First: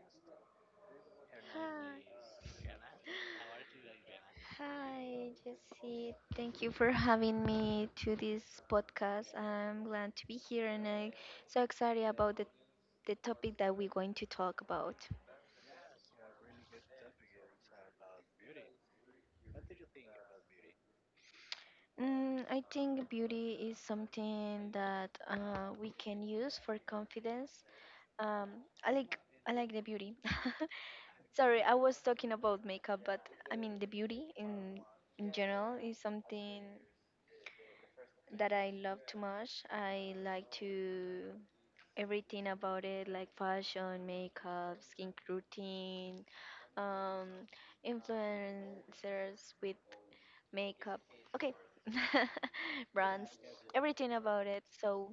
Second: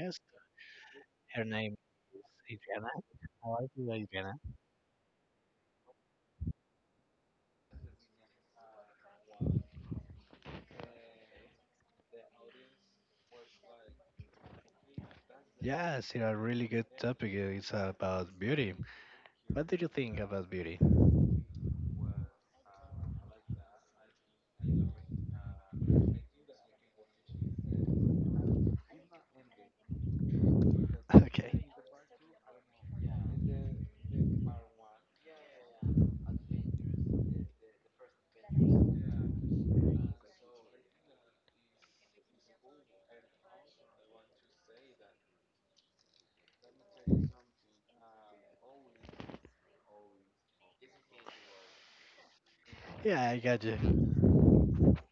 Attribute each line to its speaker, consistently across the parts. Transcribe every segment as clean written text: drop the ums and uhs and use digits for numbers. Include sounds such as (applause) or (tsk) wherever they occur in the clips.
Speaker 1: guest. Her name is Adriana. How are you, Adriana?
Speaker 2: Hi, Jesse. Thank you for having me to this podcast. I'm glad to be here and I'm so excited about the topic that we're going to talk about.
Speaker 1: Yes, it's a really good topic. It's about beauty. What do you think about beauty?
Speaker 2: Mm, I think beauty is something that we can use for confidence. Um, I like I like the beauty. (laughs)
Speaker 1: (laughs)
Speaker 2: Sorry,
Speaker 1: Okay.
Speaker 2: I was talking about makeup, but I mean the beauty in general is something. That I love too much. I like to everything about it, like fashion, makeup, skin routine, um, influencers with makeup. Okay, (laughs) brands,
Speaker 1: Yeah, I got you.
Speaker 2: everything about it. So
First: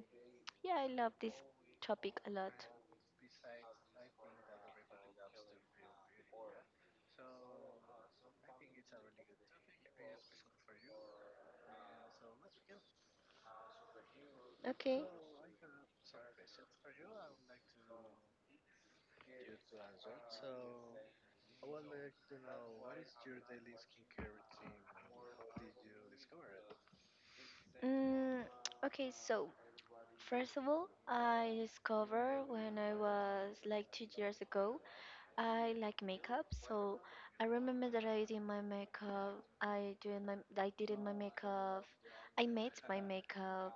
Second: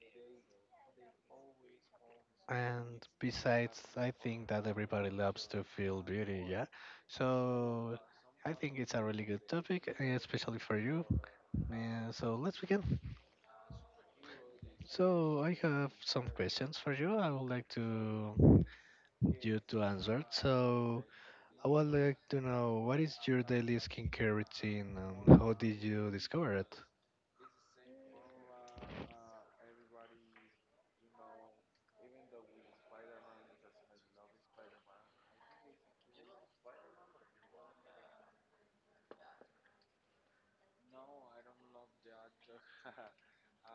Speaker 2: yeah, I love this topic a lot.
Speaker 1: And besides, I think that everybody loves to feel beauty, yeah? So I think it's a really good topic, especially for you. So let's begin.
Speaker 2: Okay.
Speaker 1: So I have some questions for you. I would like to you to answer. So I would like to know what is your daily skincare routine and how did you discover it?
Speaker 2: Mm, okay, so first of all, I discovered when I was like 2 years ago I like makeup, so I remember that I did my makeup. I doing my I did it my makeup. I made my makeup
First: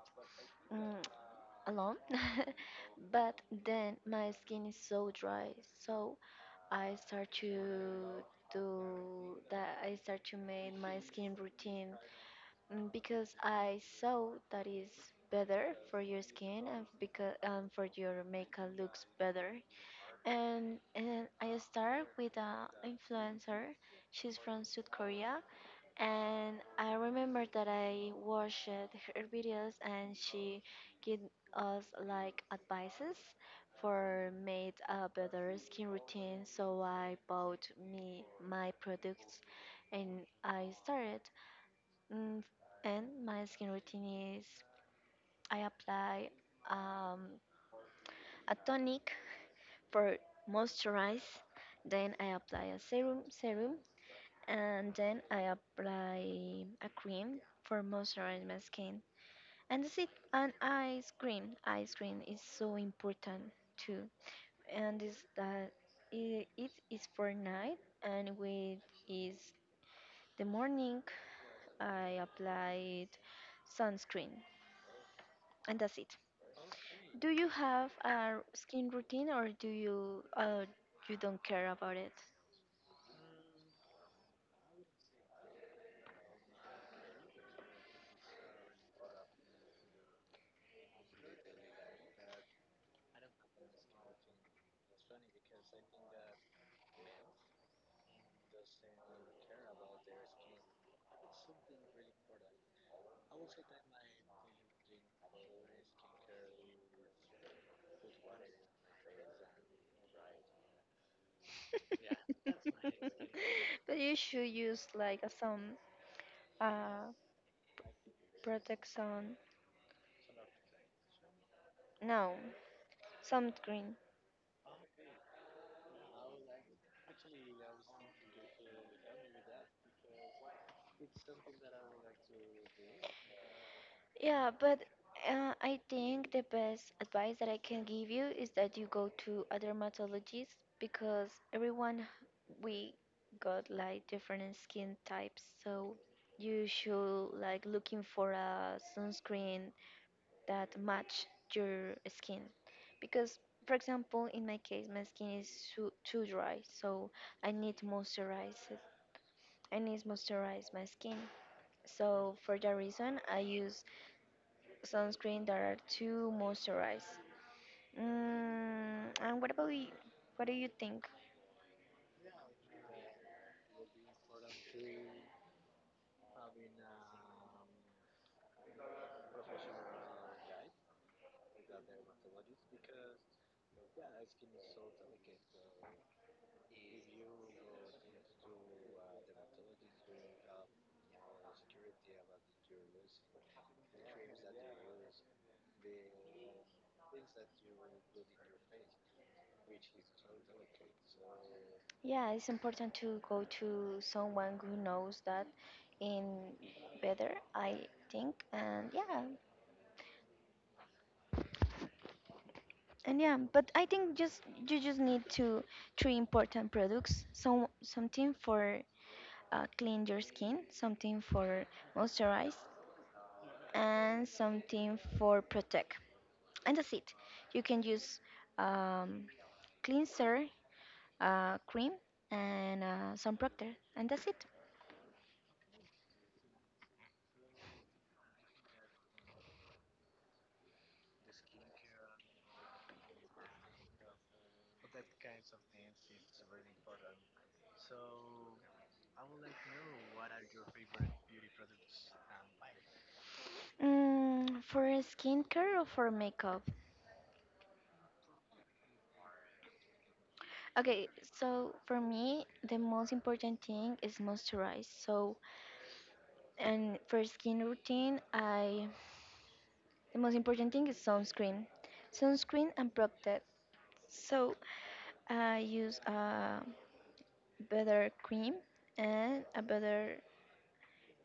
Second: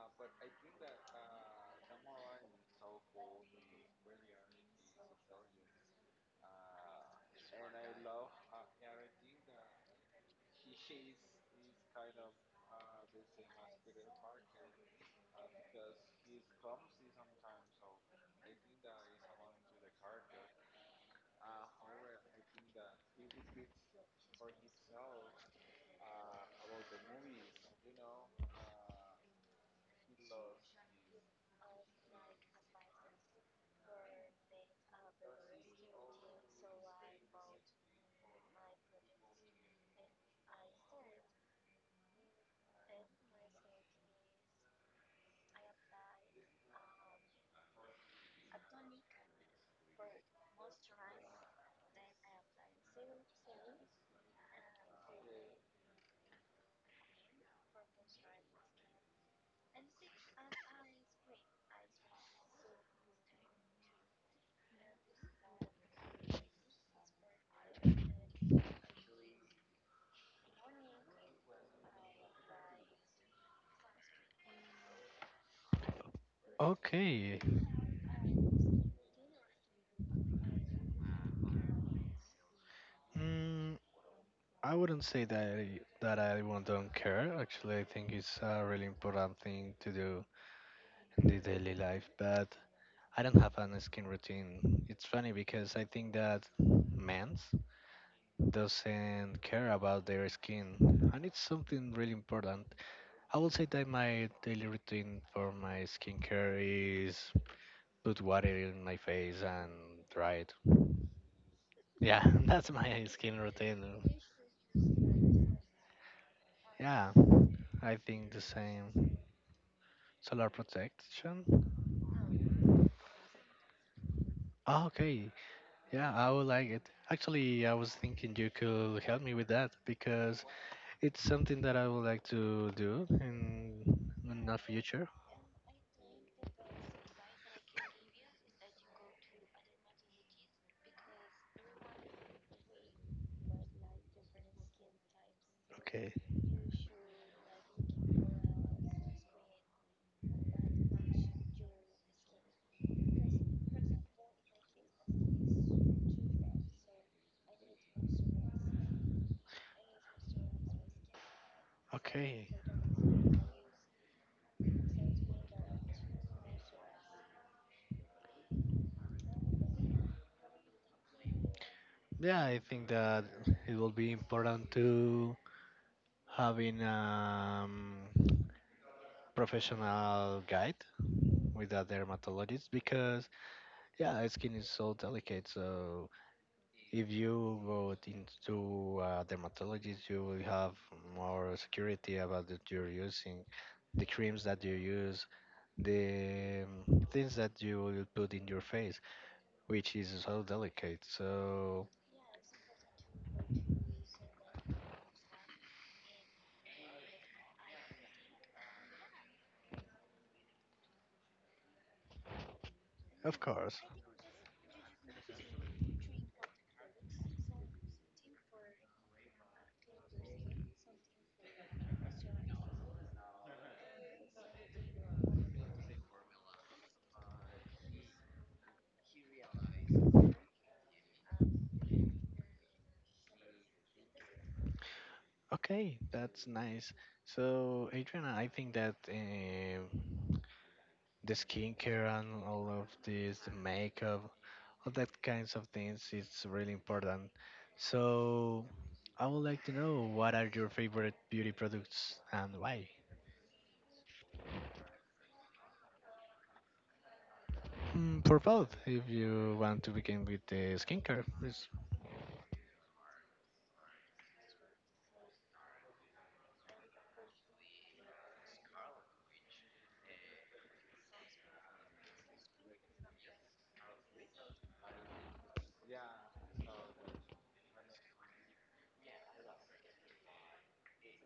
Speaker 2: mm, alone, (laughs) but then my skin is so dry, so I start to do that. I start to make my skin routine, because I saw that is better for your skin and because for your makeup looks better. And I start with an influencer. She's from South Korea. And I remember that I watched her videos and she gave us like advices for made a better skin routine. So I bought me my products and I started. Mm, And my skin routine is I apply um, a tonic for moisturize. Then I apply a serum, and then I apply a cream for moisturize my skin. And that's it. And ice cream is so important too. And is that it is for night, and with is the morning I applied sunscreen, and that's it. Do
Speaker 1: Okay.
Speaker 2: you have a skin routine or do you you don't care about it?
Speaker 1: Mm, I wouldn't say that I won't don't care. Actually, I think it's a really important thing to do in the daily life. But I don't have an skin routine. It's funny because I think that men's doesn't care about their skin, and it's something really important. I would say that my daily routine for my skincare is put water in my face and dry it. Yeah, (laughs) that's my
Speaker 2: (laughs)
Speaker 1: skin routine.
Speaker 2: But you should use like a some uh
Speaker 1: Yeah, I think the
Speaker 2: protect
Speaker 1: same.
Speaker 2: sun.
Speaker 1: Solar protection?
Speaker 2: No, sun cream.
Speaker 1: Oh, okay, yeah, I would like it. Actually, I was thinking you could help me with that because it's something that I would like to do in
Speaker 2: Yeah,
Speaker 1: the
Speaker 2: but
Speaker 1: future.
Speaker 2: I think the best advice that I can give you is that you go to a dermatologist because everyone we got like different skin types, so
Speaker 1: Okay.
Speaker 2: you should like looking for a sunscreen that match your skin because, for example, in my case my skin is too dry, so I need to moisturize it. I need to moisturize my skin, so
Speaker 1: Okay,
Speaker 2: for that reason I use sunscreen that are too moisturized. And what about you? What do you think?
Speaker 1: yeah, I think that it will be important to having professional guide with a dermatologist because yeah, skin is so delicate. So if you go into a dermatologist, you will have more security about that you're using, the creams that you use, the things that you will put in your face, which is so delicate. So
Speaker 2: Yeah, it's important to go to someone who knows that in better, I think. And yeah, and yeah,
Speaker 1: of
Speaker 2: but
Speaker 1: course.
Speaker 2: I think just you just need to three important products. Some something for clean your skin, something for moisturize, and something for protect. And that's it. You can use um, cleanser, cream, and some protector. And that's it.
Speaker 1: Okay, that's nice. So, Adriana, I think that the skincare and all of this the makeup, all that kinds of things, it's really important. So, I would like to know what are your favorite beauty products and why?
Speaker 2: Mm, for skincare or for makeup?
Speaker 1: Hmm, for both, if you want to begin with the
Speaker 2: Okay,
Speaker 1: skincare, it's
Speaker 2: so for me, the most important thing is moisturize. So and for skin routine, I the most important thing is sunscreen. Sunscreen and protect. So I use a better cream and a better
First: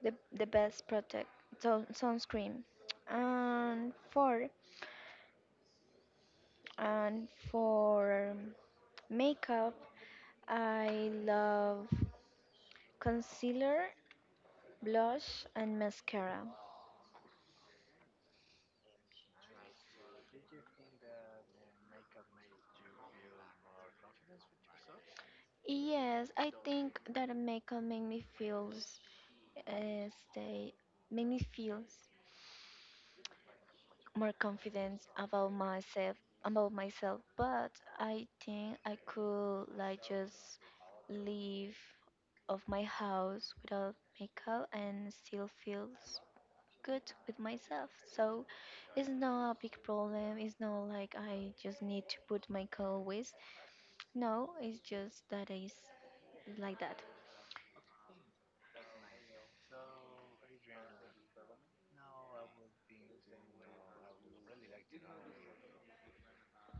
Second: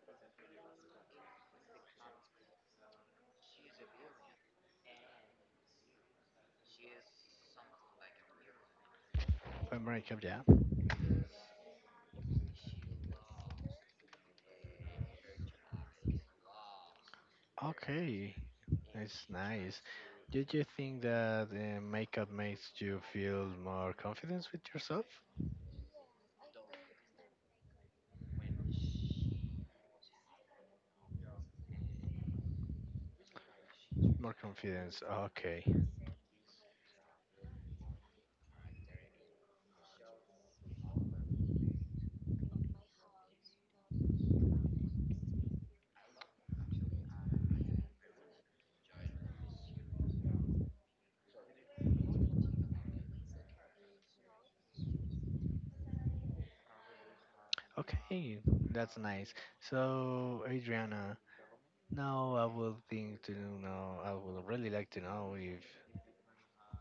Speaker 2: the best protect, so sunscreen. And for and for makeup,
Speaker 1: for makeup, yeah.
Speaker 2: I love concealer, blush, and mascara.
Speaker 1: Okay, that's nice. Did you think that makeup makes you feel more confidence with yourself?
Speaker 2: Yes, I think that makeup make me feels stay make me feels more
Speaker 1: More confidence.
Speaker 2: confidence about
Speaker 1: Okay.
Speaker 2: myself, about myself. But I think I could like just leave of my house without makeup and still feels good with myself. So it's not a big problem. It's not like I just need to put makeup always. No, it's just that is like that.
Speaker 1: Okay, that's nice. So, Adriana, now I will think to know, I would really like to know if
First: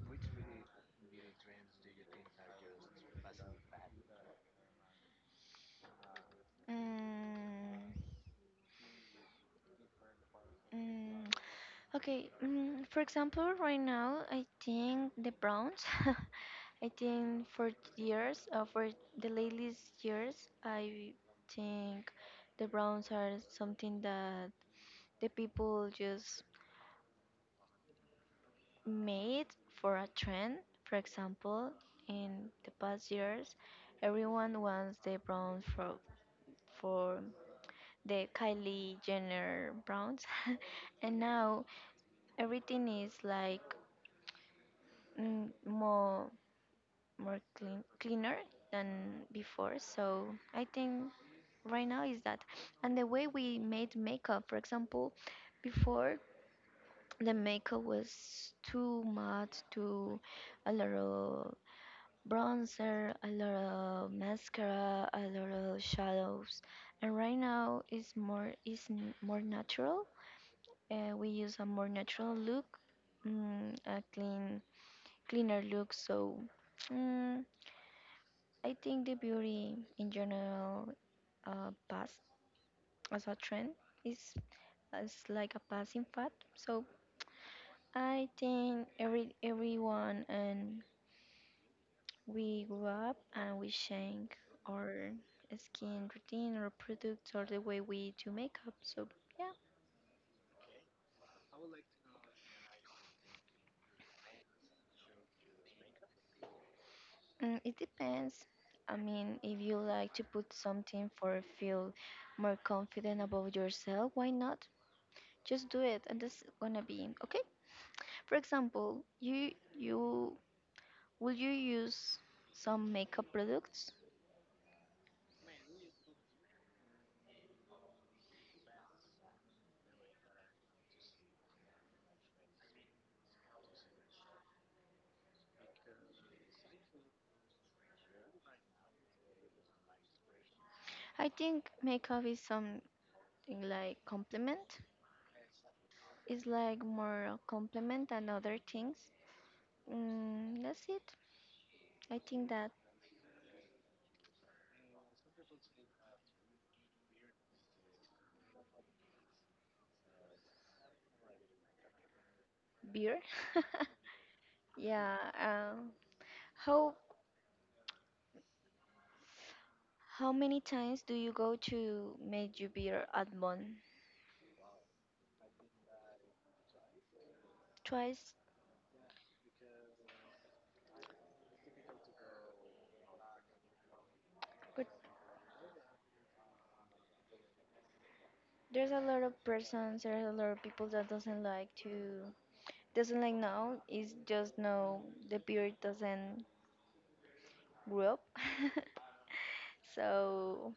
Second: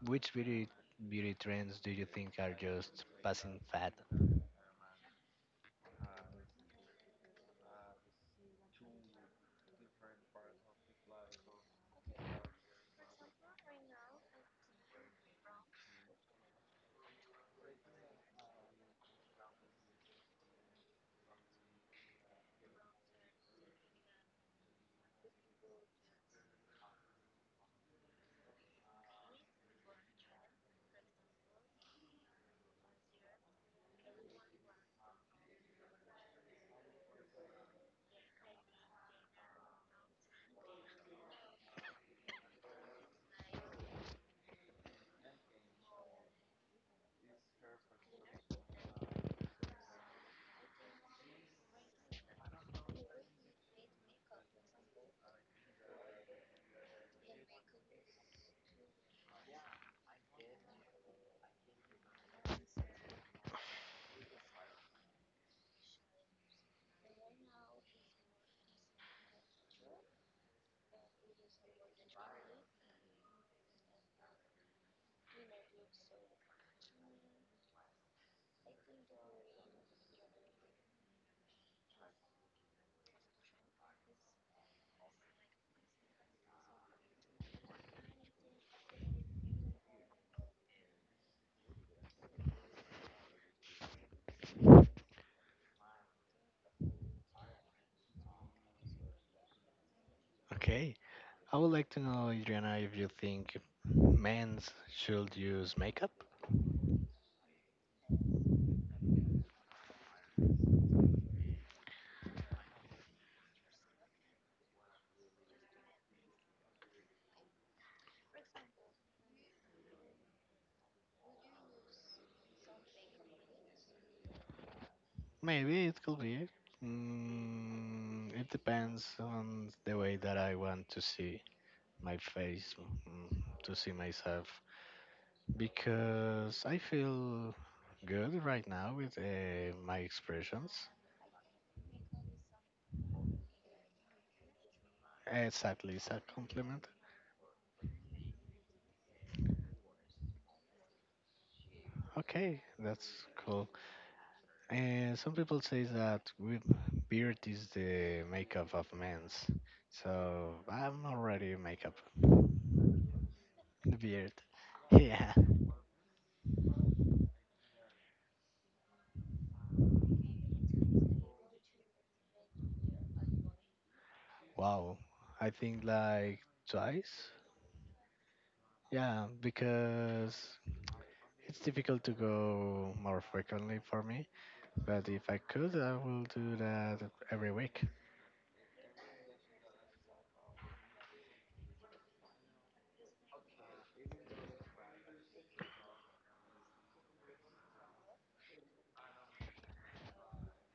Speaker 1: which beauty trends do you think are just passing fad?
Speaker 2: Mm, mm. Okay, mm, for example, right now, I think the Browns, (laughs) I think for years, for the latest years, I think the Browns are something that the people just made for a trend. For example, in the past years, everyone wants the Browns for the Kylie Jenner Browns, (laughs) and now everything is like mm, more more clean cleaner than before. So I think right now is that. And the way we made makeup, for example, before, the makeup was too much too a lot of bronzer, a lot of mascara, a lot of shadows. And right now is more is more natural. We use a more natural look, mm, a clean cleaner look. So mm, I think the beauty in general, pass as a trend is as like a passing fad. So I think everyone, and we grew up and we change our skin routine or products or the way we do makeup. So yeah,
Speaker 1: Okay. I would like to know, Adriana, if you think men should use makeup?
Speaker 2: mm, it depends. I mean, if you like to put something for feel more confident about yourself, why not? Just do it, and that's gonna be okay. For example, you will you use some makeup products?
Speaker 1: Maybe it could be. Mm, it depends on the way that I want to see my face, mm, to see myself. Because I feel good right now with my expressions.
Speaker 2: I think makeup is something like compliment.
Speaker 1: Exactly, it's at least a
Speaker 2: It's like
Speaker 1: compliment.
Speaker 2: more a compliment than other things. Mm, that's it. I think
Speaker 1: Okay,
Speaker 2: that
Speaker 1: that's cool. And some people say that with beard is the makeup of men's. So I'm already makeup.
Speaker 2: beer.
Speaker 1: The beard.
Speaker 2: (laughs)
Speaker 1: (laughs)
Speaker 2: Yeah.
Speaker 1: Yeah.
Speaker 2: How how many times do you go to make you beer at one?
Speaker 1: Wow. I think like twice.
Speaker 2: Twice.
Speaker 1: Yeah, because it's difficult to go more frequently for me.
Speaker 2: But
Speaker 1: But if I could, I will do that every week.
Speaker 2: there's a lot of persons. There's a lot of people that doesn't like to doesn't like now. It's just no. The beer doesn't grew up. (laughs) So,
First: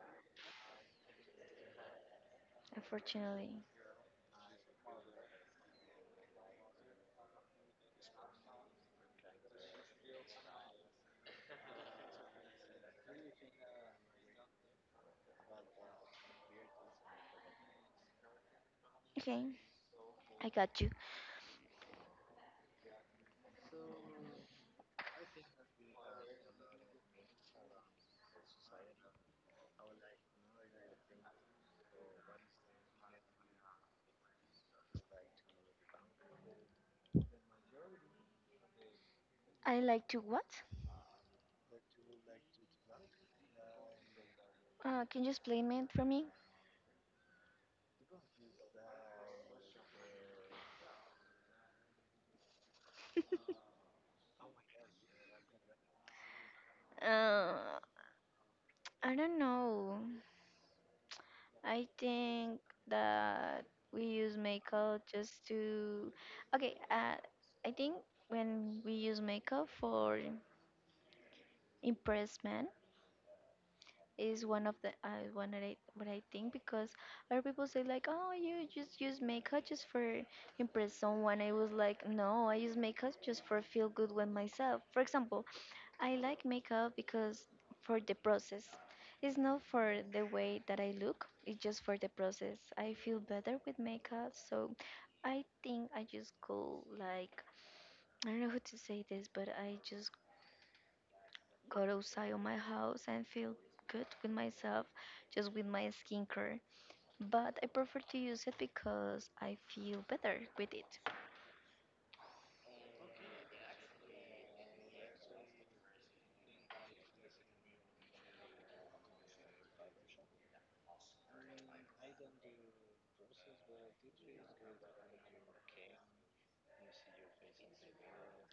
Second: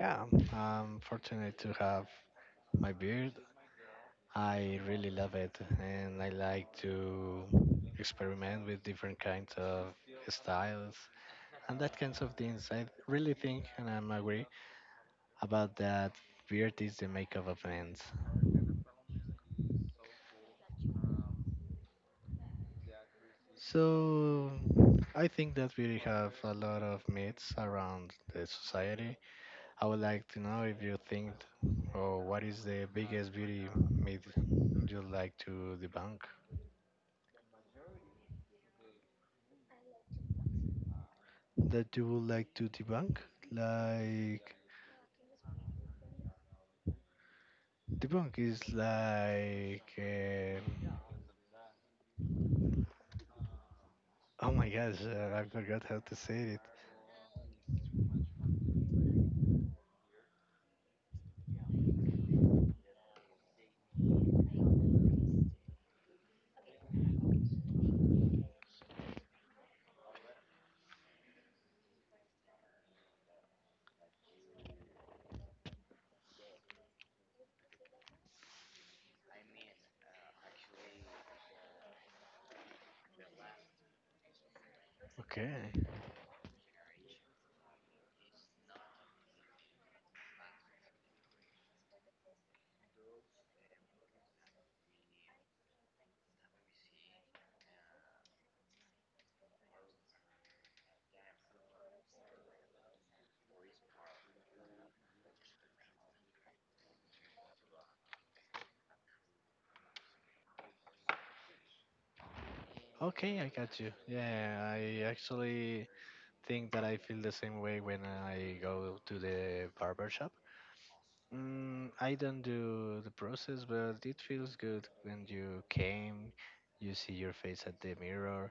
Speaker 1: Yeah, I'm fortunate to have my beard.
Speaker 2: unfortunately.
Speaker 1: I really love it, and I like to experiment with different kinds of styles and that kinds of things. I really think, and I'm agree about that. Beard is the makeup of men.
Speaker 2: Okay, I got you.
Speaker 1: So I think that we have a lot of myths around the society. I would like to know if you think Oh, what is the biggest beauty myth you like to debunk?
Speaker 2: I like to what?
Speaker 1: That you would like to debunk? Like
Speaker 2: Can you explain it for me?
Speaker 1: debunk is like oh my gosh, I forgot how to say it.
Speaker 2: Uh, I don't know. I think that we use makeup just to. Okay, I think when we use makeup for impress men, is one of the one that I what I think, because other people say like, oh, you just use makeup just for impress someone. I was like, no, I use makeup just for feel good with myself. For example,
Speaker 1: Okay.
Speaker 2: I like makeup because for the process. It's not for the way that I look. It's just for the process. I feel better with makeup, so I think I just go like I don't know how to say this, but I just go outside of my house and feel good with myself, just with my skincare. But I prefer to use it because I feel better with it.
Speaker 1: Okay, I got you. Yeah, I actually think that I feel the same way when I go to the barber shop. Mm, I don't do the process, but it feels good when you came, you see your face at the mirror,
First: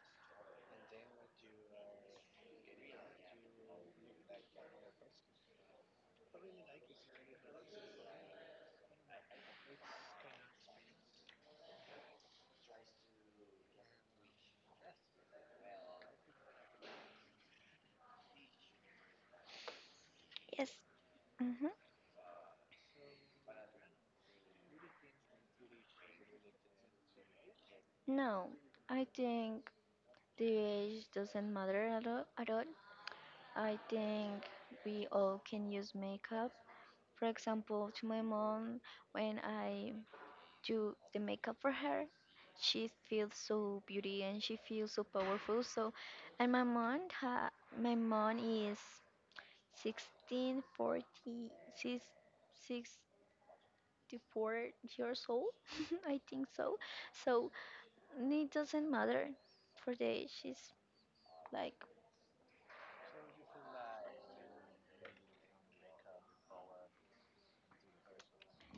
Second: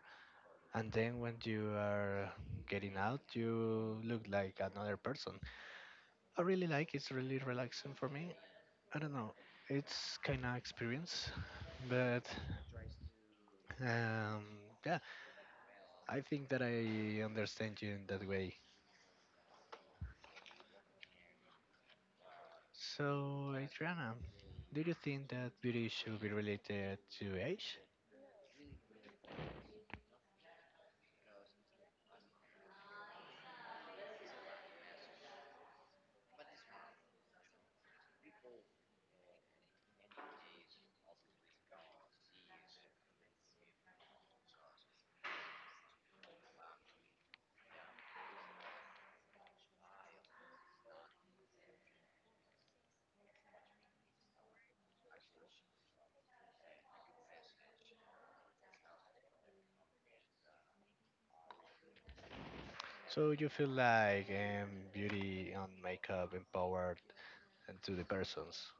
Speaker 1: and then when you are getting out, you look like another person. I really like it's really relaxing for me. I don't know, it's kind of experience, but um, yeah, I think that I understand you in that way.
Speaker 2: Yes. Hmm.
Speaker 1: So, Adriana, do you think that beauty should be related to age?
Speaker 2: No, I think the age doesn't matter at all, at all. I think we all can use makeup. For example, to my mom, when I do the makeup for her. She feels so beauty and she feels so powerful. So, and my mom, ha, my mom is 16, 40, she's 64 years old, (laughs) I think so. So it doesn't matter for the age. She's like
Speaker 1: So you feel like beauty and makeup empowered and to the persons,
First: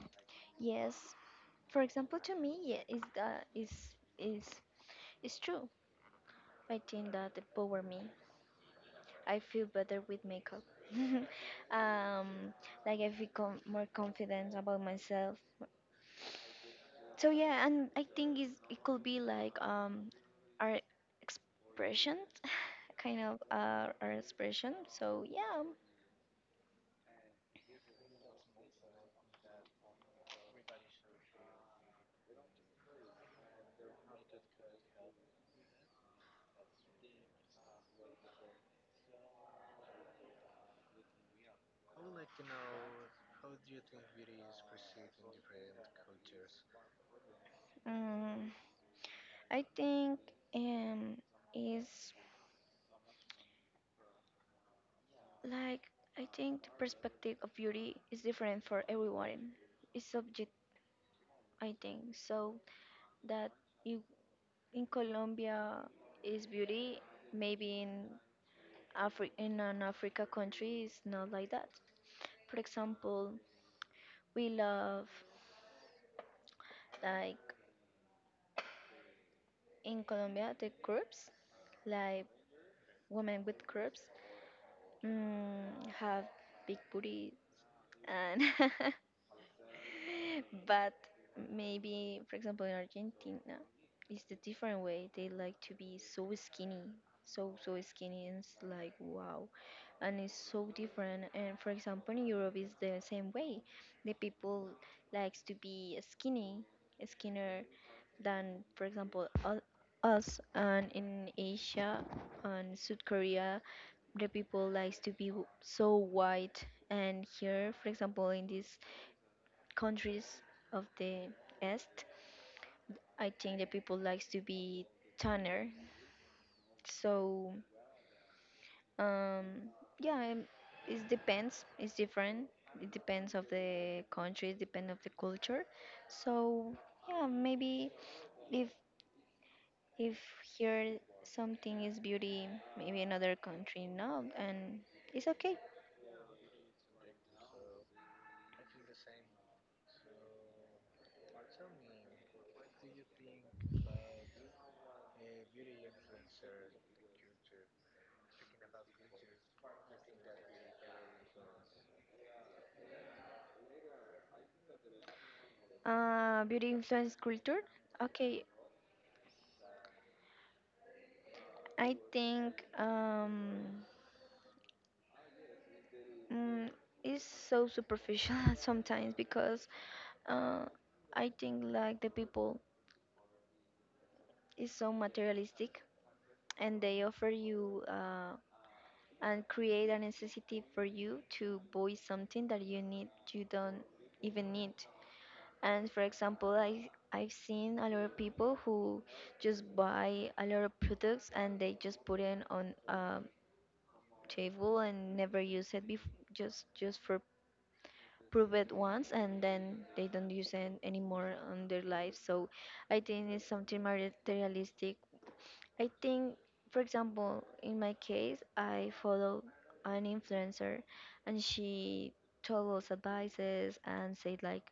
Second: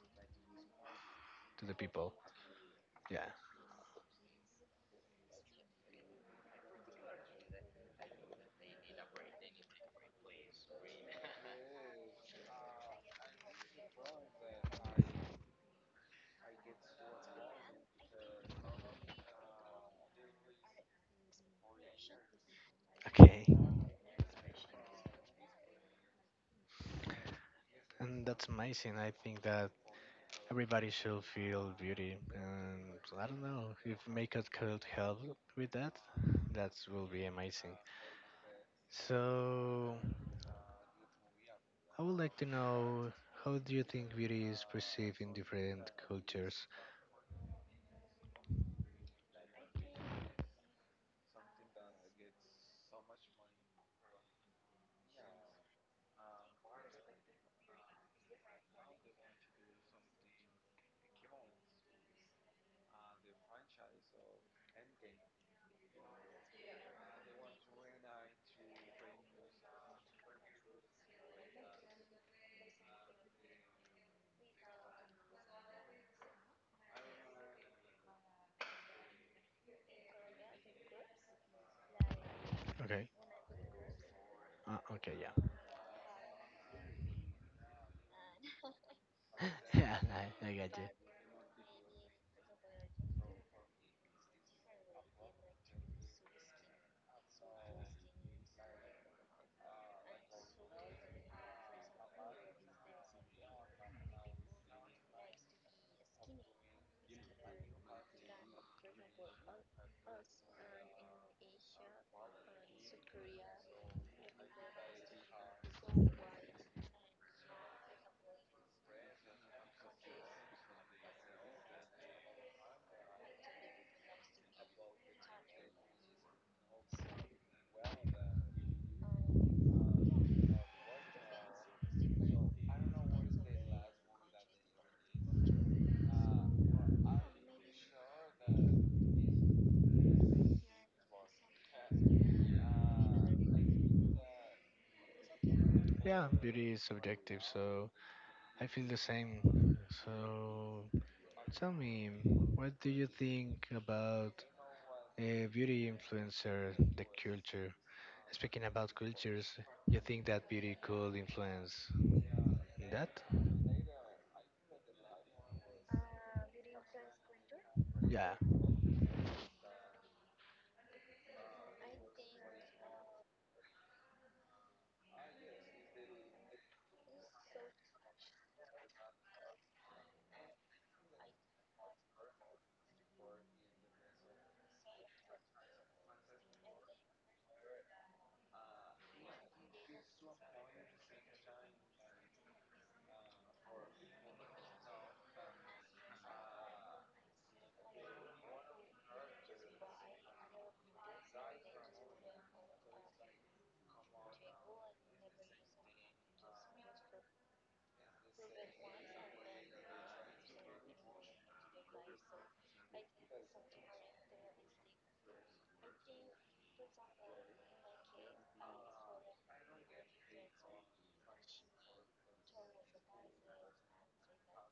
Speaker 2: yes,
Speaker 1: to the
Speaker 2: for
Speaker 1: people.
Speaker 2: example, to me, yeah, is
Speaker 1: Yeah.
Speaker 2: that is is true. I think that the power me. I feel better with makeup. (laughs) um, like I feel more confident about myself. So yeah, and I think it could be like our expression, (laughs) kind of
Speaker 1: Okay.
Speaker 2: our expression. So yeah,
Speaker 1: And that's amazing. I think that everybody should feel beauty, and I don't know if makeup could help with that. That will be amazing. So I would like to know how do you think beauty is perceived in different cultures?
Speaker 2: um, I think um, is like I think the perspective of beauty is different for everyone. It's subject, I think, so that it in Colombia is beauty, maybe in in an Africa country is not like that. For example, we love like in Colombia the curves, like
Speaker 1: Okay.
Speaker 2: women with curves
Speaker 1: Okay, yeah,
Speaker 2: mm, have big booty and (laughs)
Speaker 1: (laughs) yeah, I got you.
Speaker 2: but maybe, for example, in Argentina it's the different way. They like to be so skinny, so so skinny, and it's like wow. And it's so different. And, for example, in Europe is the same way. The people likes to be skinny skinnier than, for example, us. And in Asia and South Korea the people likes to be so white. And here, for example, in these countries of the east, I think the people likes to be tanner. So Um, yeah, it depends. It's different. It depends of the country. It depends of the culture. So yeah, maybe if if here something is beauty, maybe another country no, and it's okay.
Speaker 1: Yeah, beauty is subjective, so I feel the same. So tell me, what do you think about a beauty influencer, the culture? Speaking about cultures, you think that beauty could influence that?
Speaker 2: Beauty influence culture.
Speaker 1: Yeah,
Speaker 2: Okay, I think mm, it's so superficial (laughs) sometimes because uh, I think like the people is so materialistic and they offer you and create a necessity for you to voice something that you need you don't even need. And, for example, I've seen a lot of people who just buy a lot of products and they just put it on a table and never use it just for prove it once and then they don't use it anymore on their life. So I think it's something materialistic. I think, for example, in my case, I follow an influencer and she told us advices and said like,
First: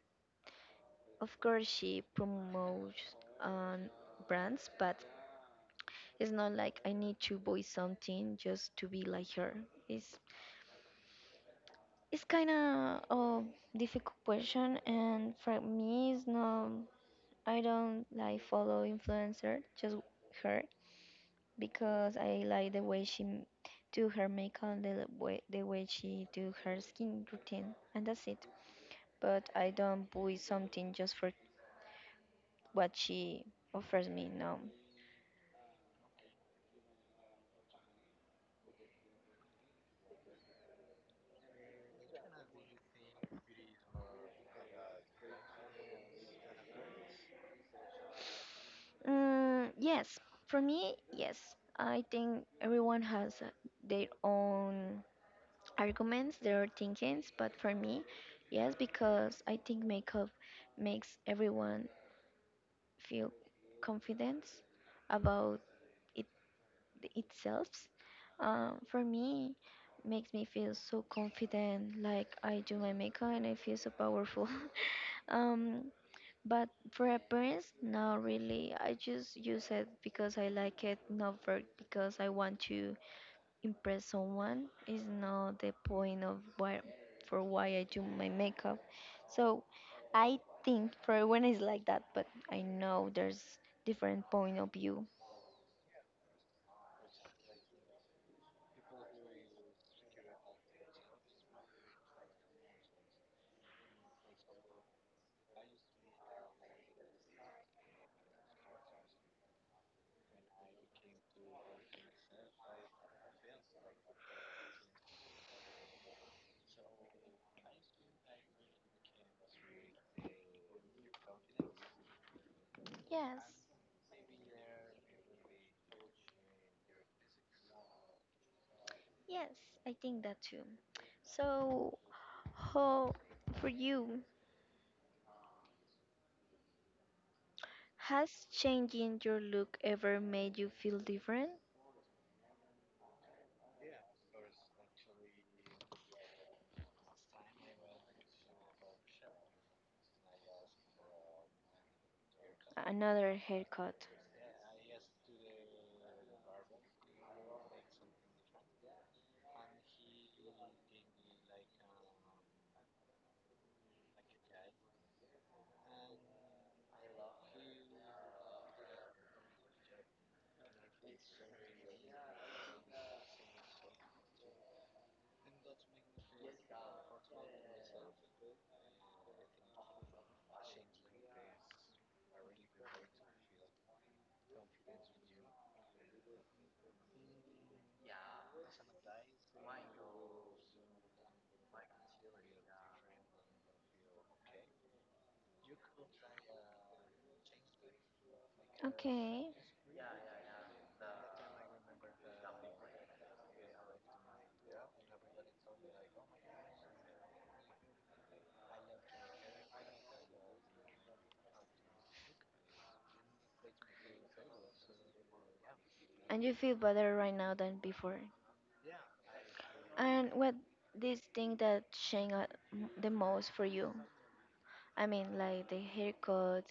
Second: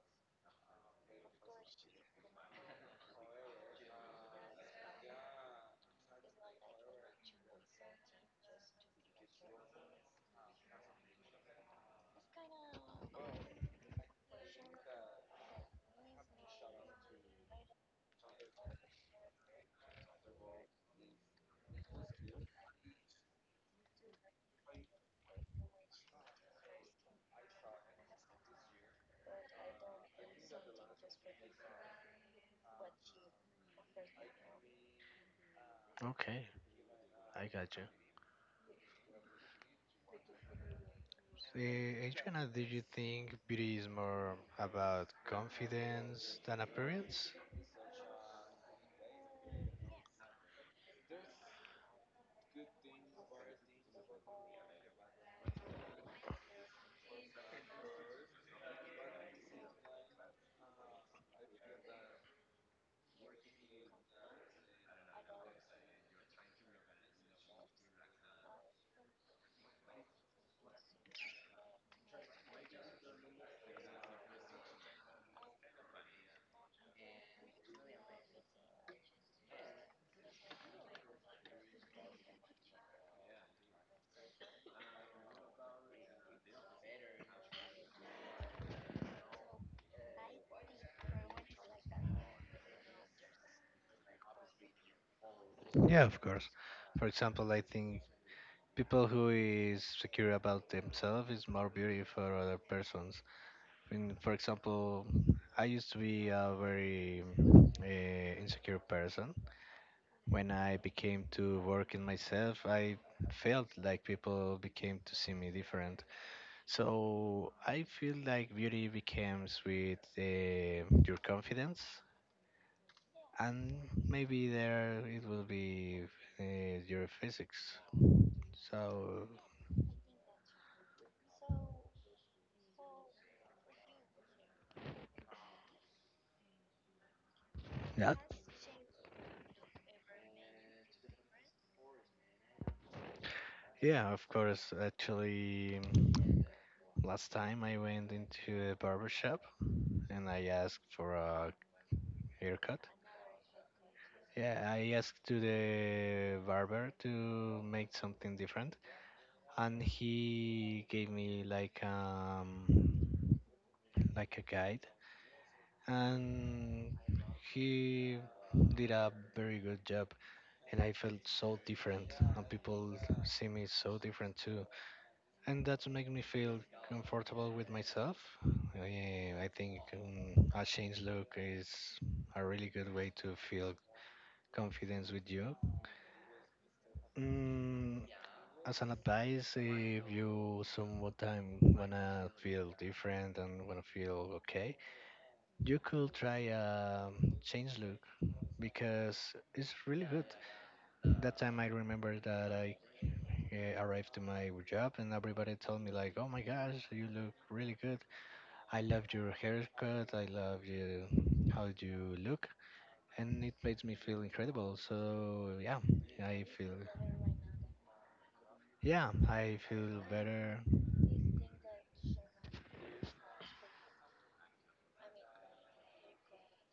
Speaker 2: of course she promotes um, brands, but it's not like I need to buy something just to be like her. It's it's kind of a difficult question, and for me, it's not. I don't like follow influencer, just her because I like the way she do her makeup, the way she do her skin routine, and that's it. But I don't buy something just for what she offers me. No.
Speaker 1: okay, I got you. Eh, Adriana, do you think beauty is more about confidence than appearance?
Speaker 2: Mm, yes, for me, yes. I think everyone has their own arguments, their thinkings, but for me, yes, because I think makeup makes everyone feel confidence about itself. For me, makes me feel so confident. Like, I do my makeup and I feel so powerful. (laughs) um, but for appearance, no, really, I just use it because I like it, not for because I want to impress someone. Is not the point of why for why I do my makeup. So I think for everyone is like that, but I know there's different point of view.
Speaker 1: Yeah, of course. For example, I think people who is secure about themselves is more beauty for other persons. In, for example, I used to be a very uh, insecure person. When I became to work in myself, I felt like people became to see me different. So I feel like beauty becomes with your confidence,
Speaker 2: Yes.
Speaker 1: and maybe there it will be uh, your physics. So
Speaker 2: Yes, I think that too. So, how for you
Speaker 1: yeah.
Speaker 2: has changing your look ever made you feel different?
Speaker 1: Yeah, of course. Actually, last time I went into a barber shop and I asked for a haircut.
Speaker 2: Another haircut.
Speaker 1: Yeah, I asked to the barber to make something different, and he gave me like a guide, and he did a very good job, and I felt so different, and people see me so different too, and that's make me feel comfortable with myself. Yeah, I think a change look is a really good way to feel confidence with you. Mm, as an advice, if you sometime wanna feel different and wanna feel okay, you could try change look because
Speaker 2: Okay.
Speaker 1: it's really good. That time I remember that I arrived to my job and everybody told me like, "Oh my gosh, you look really good. I love your haircut. I love you how you look." And it makes me feel incredible. So I
Speaker 2: And you feel
Speaker 1: feel
Speaker 2: better right now than before.
Speaker 1: yeah, I feel
Speaker 2: And what
Speaker 1: better.
Speaker 2: this thing that changed the most for you? I mean, like the haircut,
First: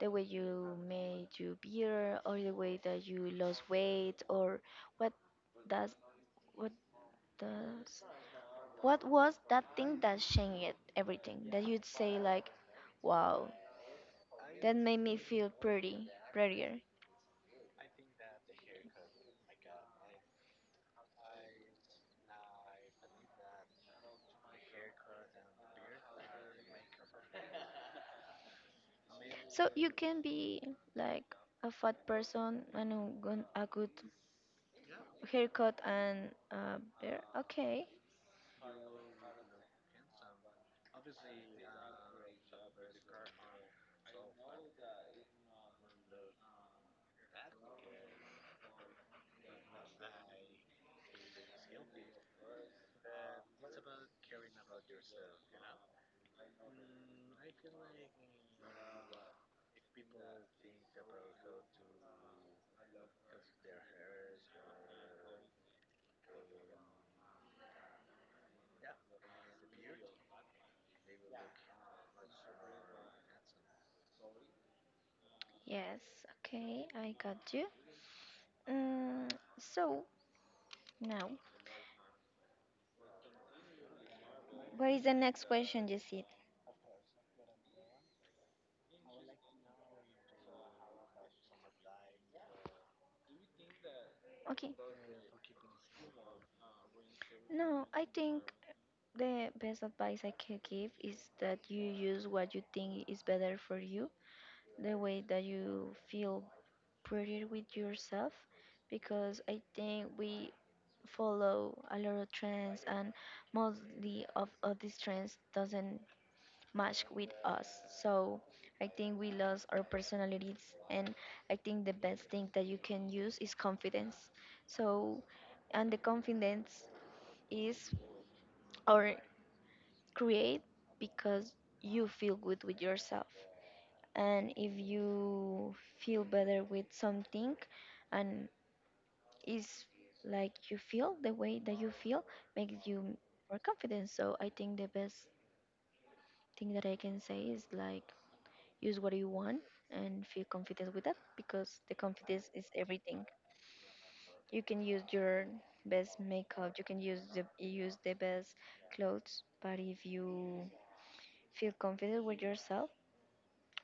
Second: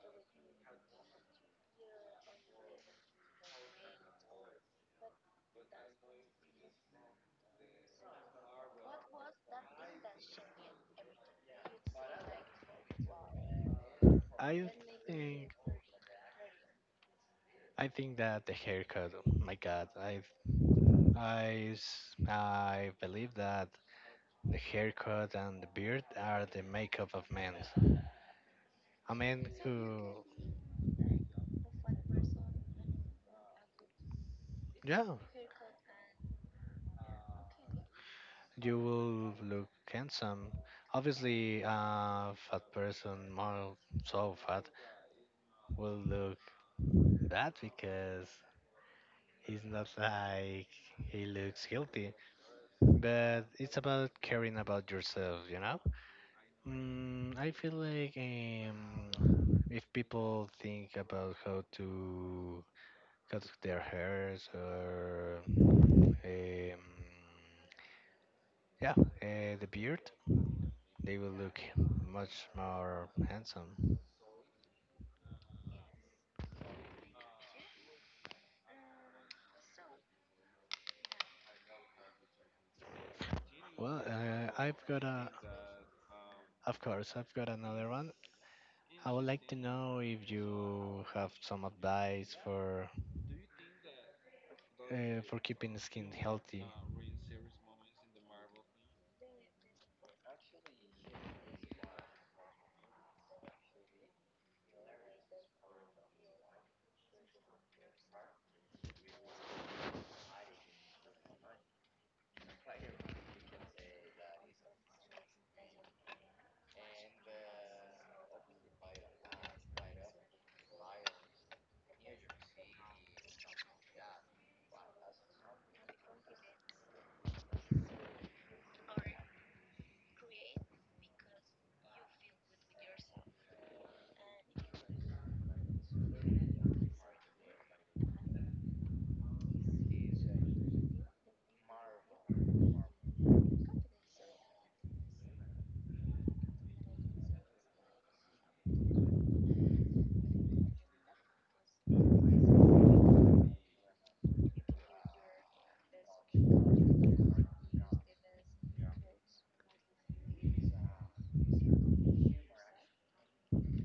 Speaker 2: the way you made your beard, or the way that you lost weight, or what does what does. What was that thing that changed everything? That you'd say like, "Wow,
Speaker 1: I
Speaker 2: that made me feel
Speaker 1: think
Speaker 2: pretty, prettier."
Speaker 1: I think that the haircut. Oh my God, I believe that the haircut and the beard are the makeup of men. A man
Speaker 2: So
Speaker 1: who,
Speaker 2: you can be like a fat person and a good
Speaker 1: yeah,
Speaker 2: haircut and beard. Okay,
Speaker 1: you will look handsome. Obviously, a fat person, more so fat, will look bad because he's not like he looks healthy. But it's about caring about yourself, you know. Mm, I feel like if people think about how to cut their hairs or yeah, the beard, they will look much more handsome.
Speaker 2: yes, okay, I got you. Mm, so now,
Speaker 1: Well, I've
Speaker 2: what is
Speaker 1: got
Speaker 2: the
Speaker 1: a,
Speaker 2: next question, Jesse?
Speaker 1: of course, I've got another one. I would like to know if you have some advice
Speaker 2: Okay,
Speaker 1: for keeping the skin healthy.
Speaker 2: no, I think the best advice I can give is that you use what you think is better for you, the way that you feel pretty with yourself, because I think we follow a lot of trends, and mostly of these trends doesn't match with us. So I think we lost our personalities, and I think the best thing that you can use is confidence. So, and the confidence is or create because you feel good with yourself, and if you feel better with something, and it's like you feel the way that you feel makes you more confident. So I think the best thing that I can say is, like, use what you want and feel confident with that, because the confidence, you can use your best makeup, you can use the best clothes, but if you feel confident with yourself,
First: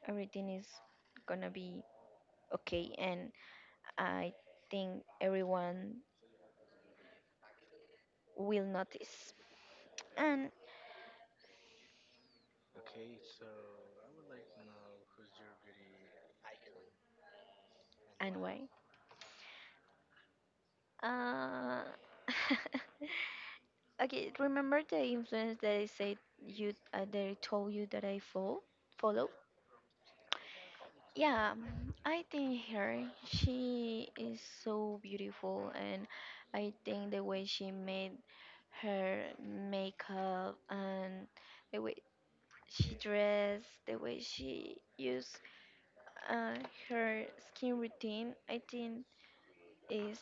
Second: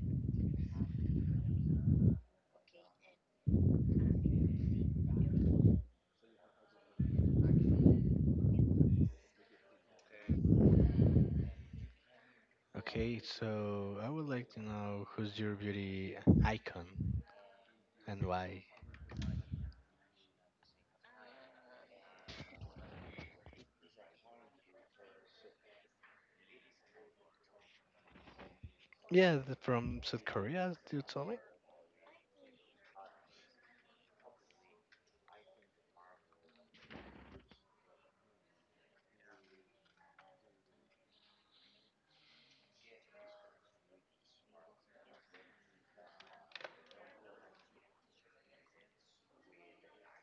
Speaker 2: everything is gonna be okay, and I think everyone will notice. And
Speaker 1: Okay, so I would like to know who's your beauty icon and why.
Speaker 2: anyway, uh, (laughs) okay, remember the influence that I said you that I told you that I follow? Follow?
Speaker 1: Yeah, th- from South Korea, you told me.
Speaker 2: Yeah, mm, I think her. She is so beautiful, and I think the way she made her makeup, and the way she dressed, the way she used uh, her skin routine, I think is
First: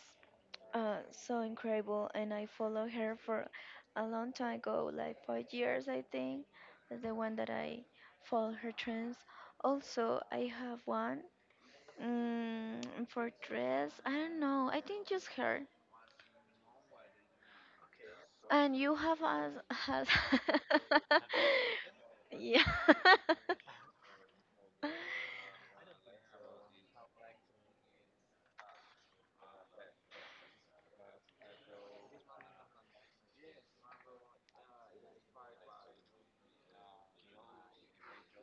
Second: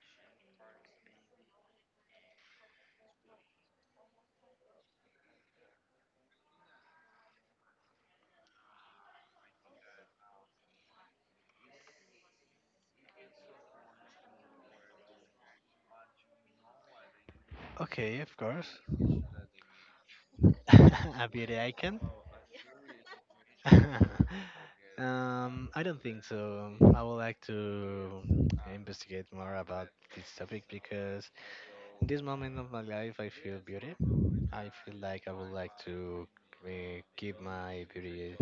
Speaker 2: so incredible. And I followed her for a long time ago, like 5 years. I think is the one that I follow her trends. Also I have one, mm, for dress I don't know, I think just her.
Speaker 1: Okay, of
Speaker 2: And
Speaker 1: course.
Speaker 2: you have as
Speaker 1: (laughs) A beauty icon?
Speaker 2: (laughs) yeah (laughs)
Speaker 1: (laughs) I don't think so. I would like to investigate more about this topic because in this moment of my life, I feel beauty. I feel like I would like to keep my beauty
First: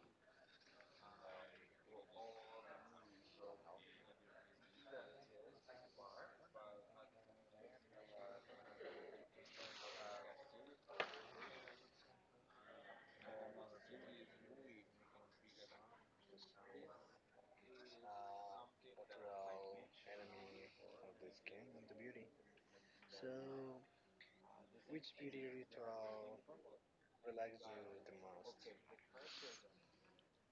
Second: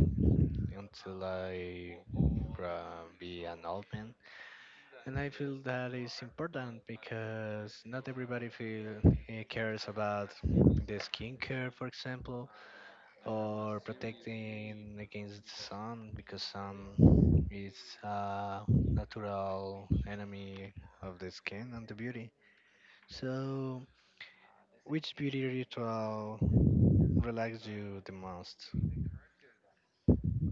Speaker 1: until I be an old man. And I feel that is important because not everybody feel eh, cares about the skincare, for example, or protecting against the sun because sun is a natural enemy of the skin and the beauty. So, which beauty ritual relaxes you the most?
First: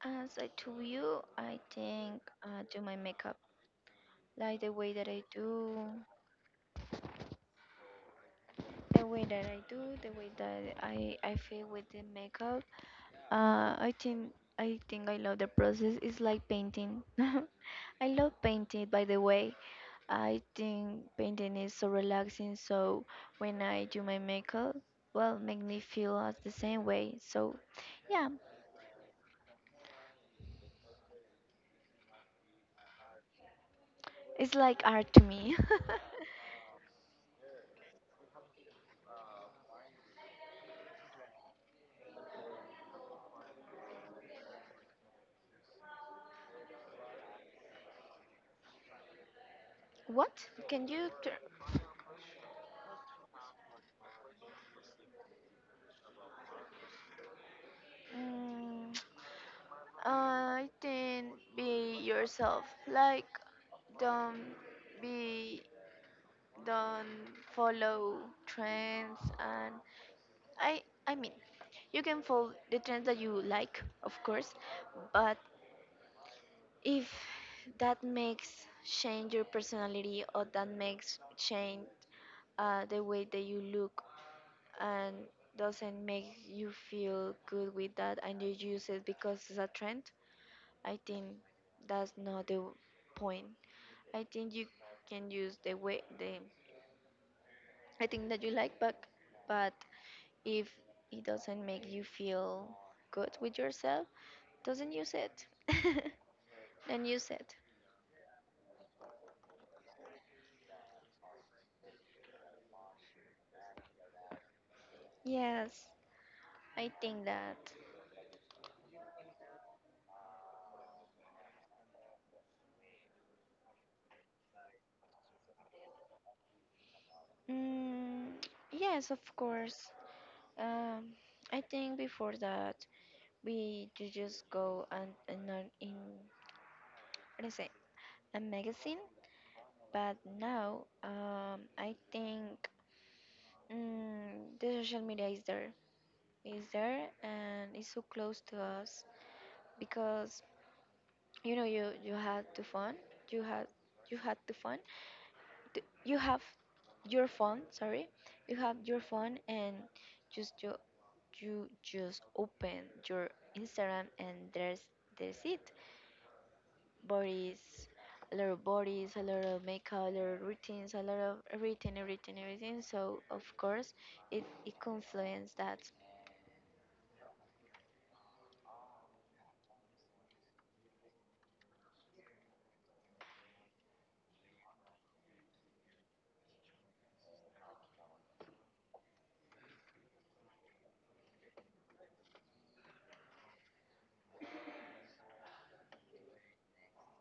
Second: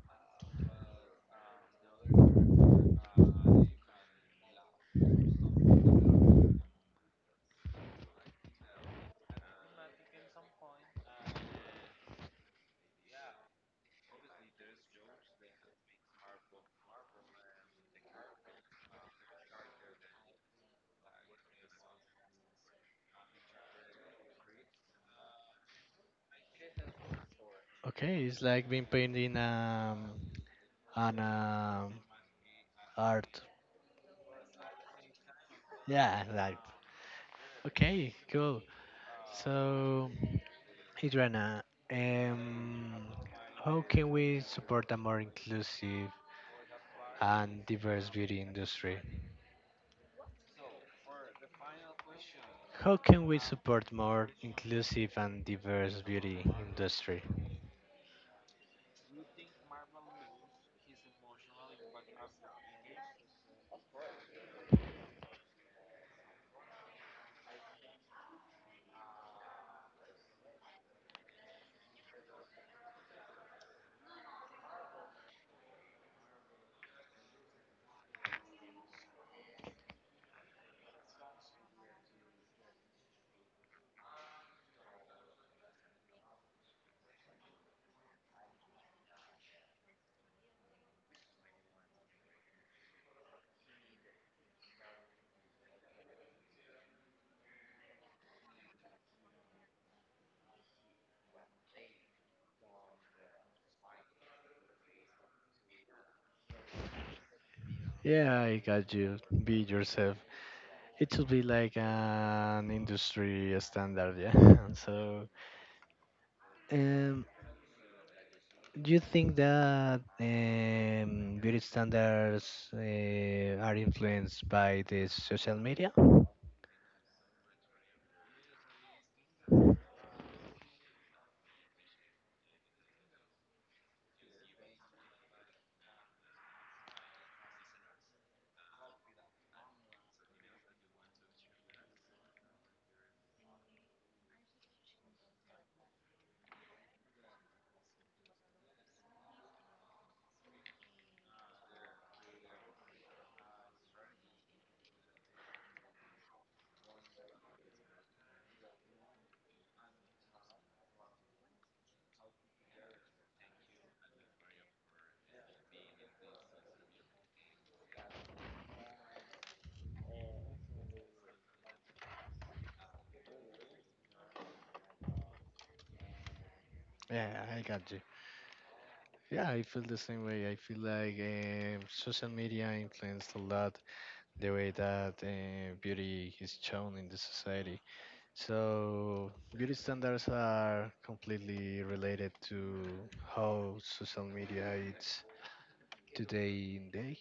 Speaker 2: as I told you, I think do my makeup, like the way that I do, the way that I feel with the makeup. I think I love the process. It's like painting. (laughs) I love painting, by the way. I think painting is so relaxing. So when I do my makeup, well, make me feel as the same way. So
Speaker 1: Okay,
Speaker 2: yeah,
Speaker 1: it's like being painting an art.
Speaker 2: it's like art to me. (laughs)
Speaker 1: Yeah, like. Okay, cool. So, Hidrana, um, how can we support a more inclusive and diverse beauty industry?
Speaker 2: What can you? T-
Speaker 1: How can we support more inclusive and diverse beauty industry?
Speaker 2: mm, (tsk) I think be yourself. Like, don't be, don't follow trends. And I mean, you can follow the trends that you like, of course, but if that makes change your personality, or that makes change the way that you look, and doesn't make you feel good with that, and you use it because it's a trend, I think that's not the point. I think you can use the way the I think that you like, but but if it doesn't make you feel good with yourself, doesn't use it. (laughs) Don't use it.
Speaker 1: Yeah, I got you. Be yourself. It should be like an industry standard, yeah. (laughs) So,
Speaker 2: Yes, I think
Speaker 1: um,
Speaker 2: that.
Speaker 1: do you think that beauty standards are influenced by the social media?
Speaker 2: Mm, yes, of course. Um, I think before that, we just go and not in, what is it, a magazine. But now, I think the social media is there, and it's so close to us because, you know, you had the phone, you had you had the phone you have your phone, sorry, you have your phone, and just you just open your Instagram, and there's it, bodies, a lot of bodies, a lot of makeup, a lot of routines, a lot of everything, everything, everything. So of course it, it confluence that.
Speaker 1: Yeah, I got you. Yeah, I feel the same way. I feel like social media influenced a lot the way that beauty is shown in the society. So beauty standards are completely related to how social media is today in day.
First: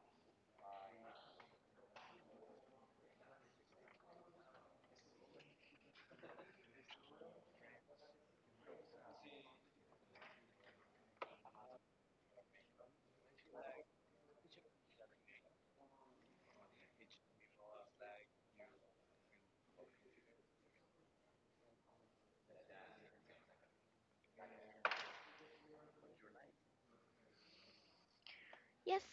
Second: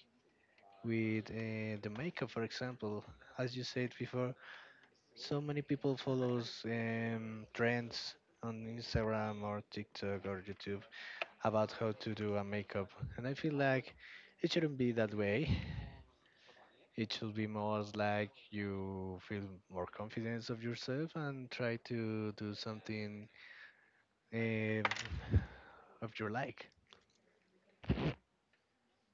Speaker 1: With the makeup, for example, as you said before, so many people follows trends on Instagram or TikTok or YouTube about how to do a makeup. And I feel like it shouldn't be that way. It should be more like you feel more confidence of yourself and try to do something um, of your like.
Speaker 2: Yes,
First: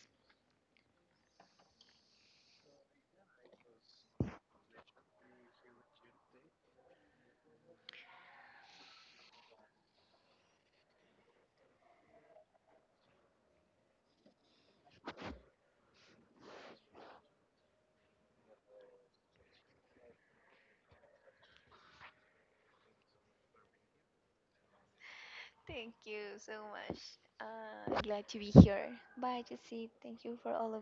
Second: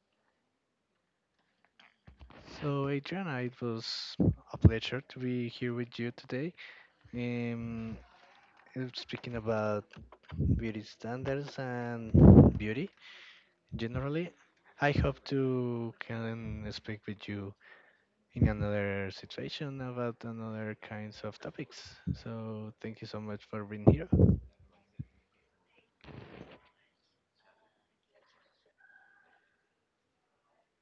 Speaker 1: So, Adriana, it was a pleasure to be here with you today. Um, and speaking about beauty standards and beauty generally, I hope to can speak with you in another situation about another kinds of topics. So thank you so much for being here.
Speaker 2: thank you so much. Glad to be here. Bye, Jesse, thank you for all of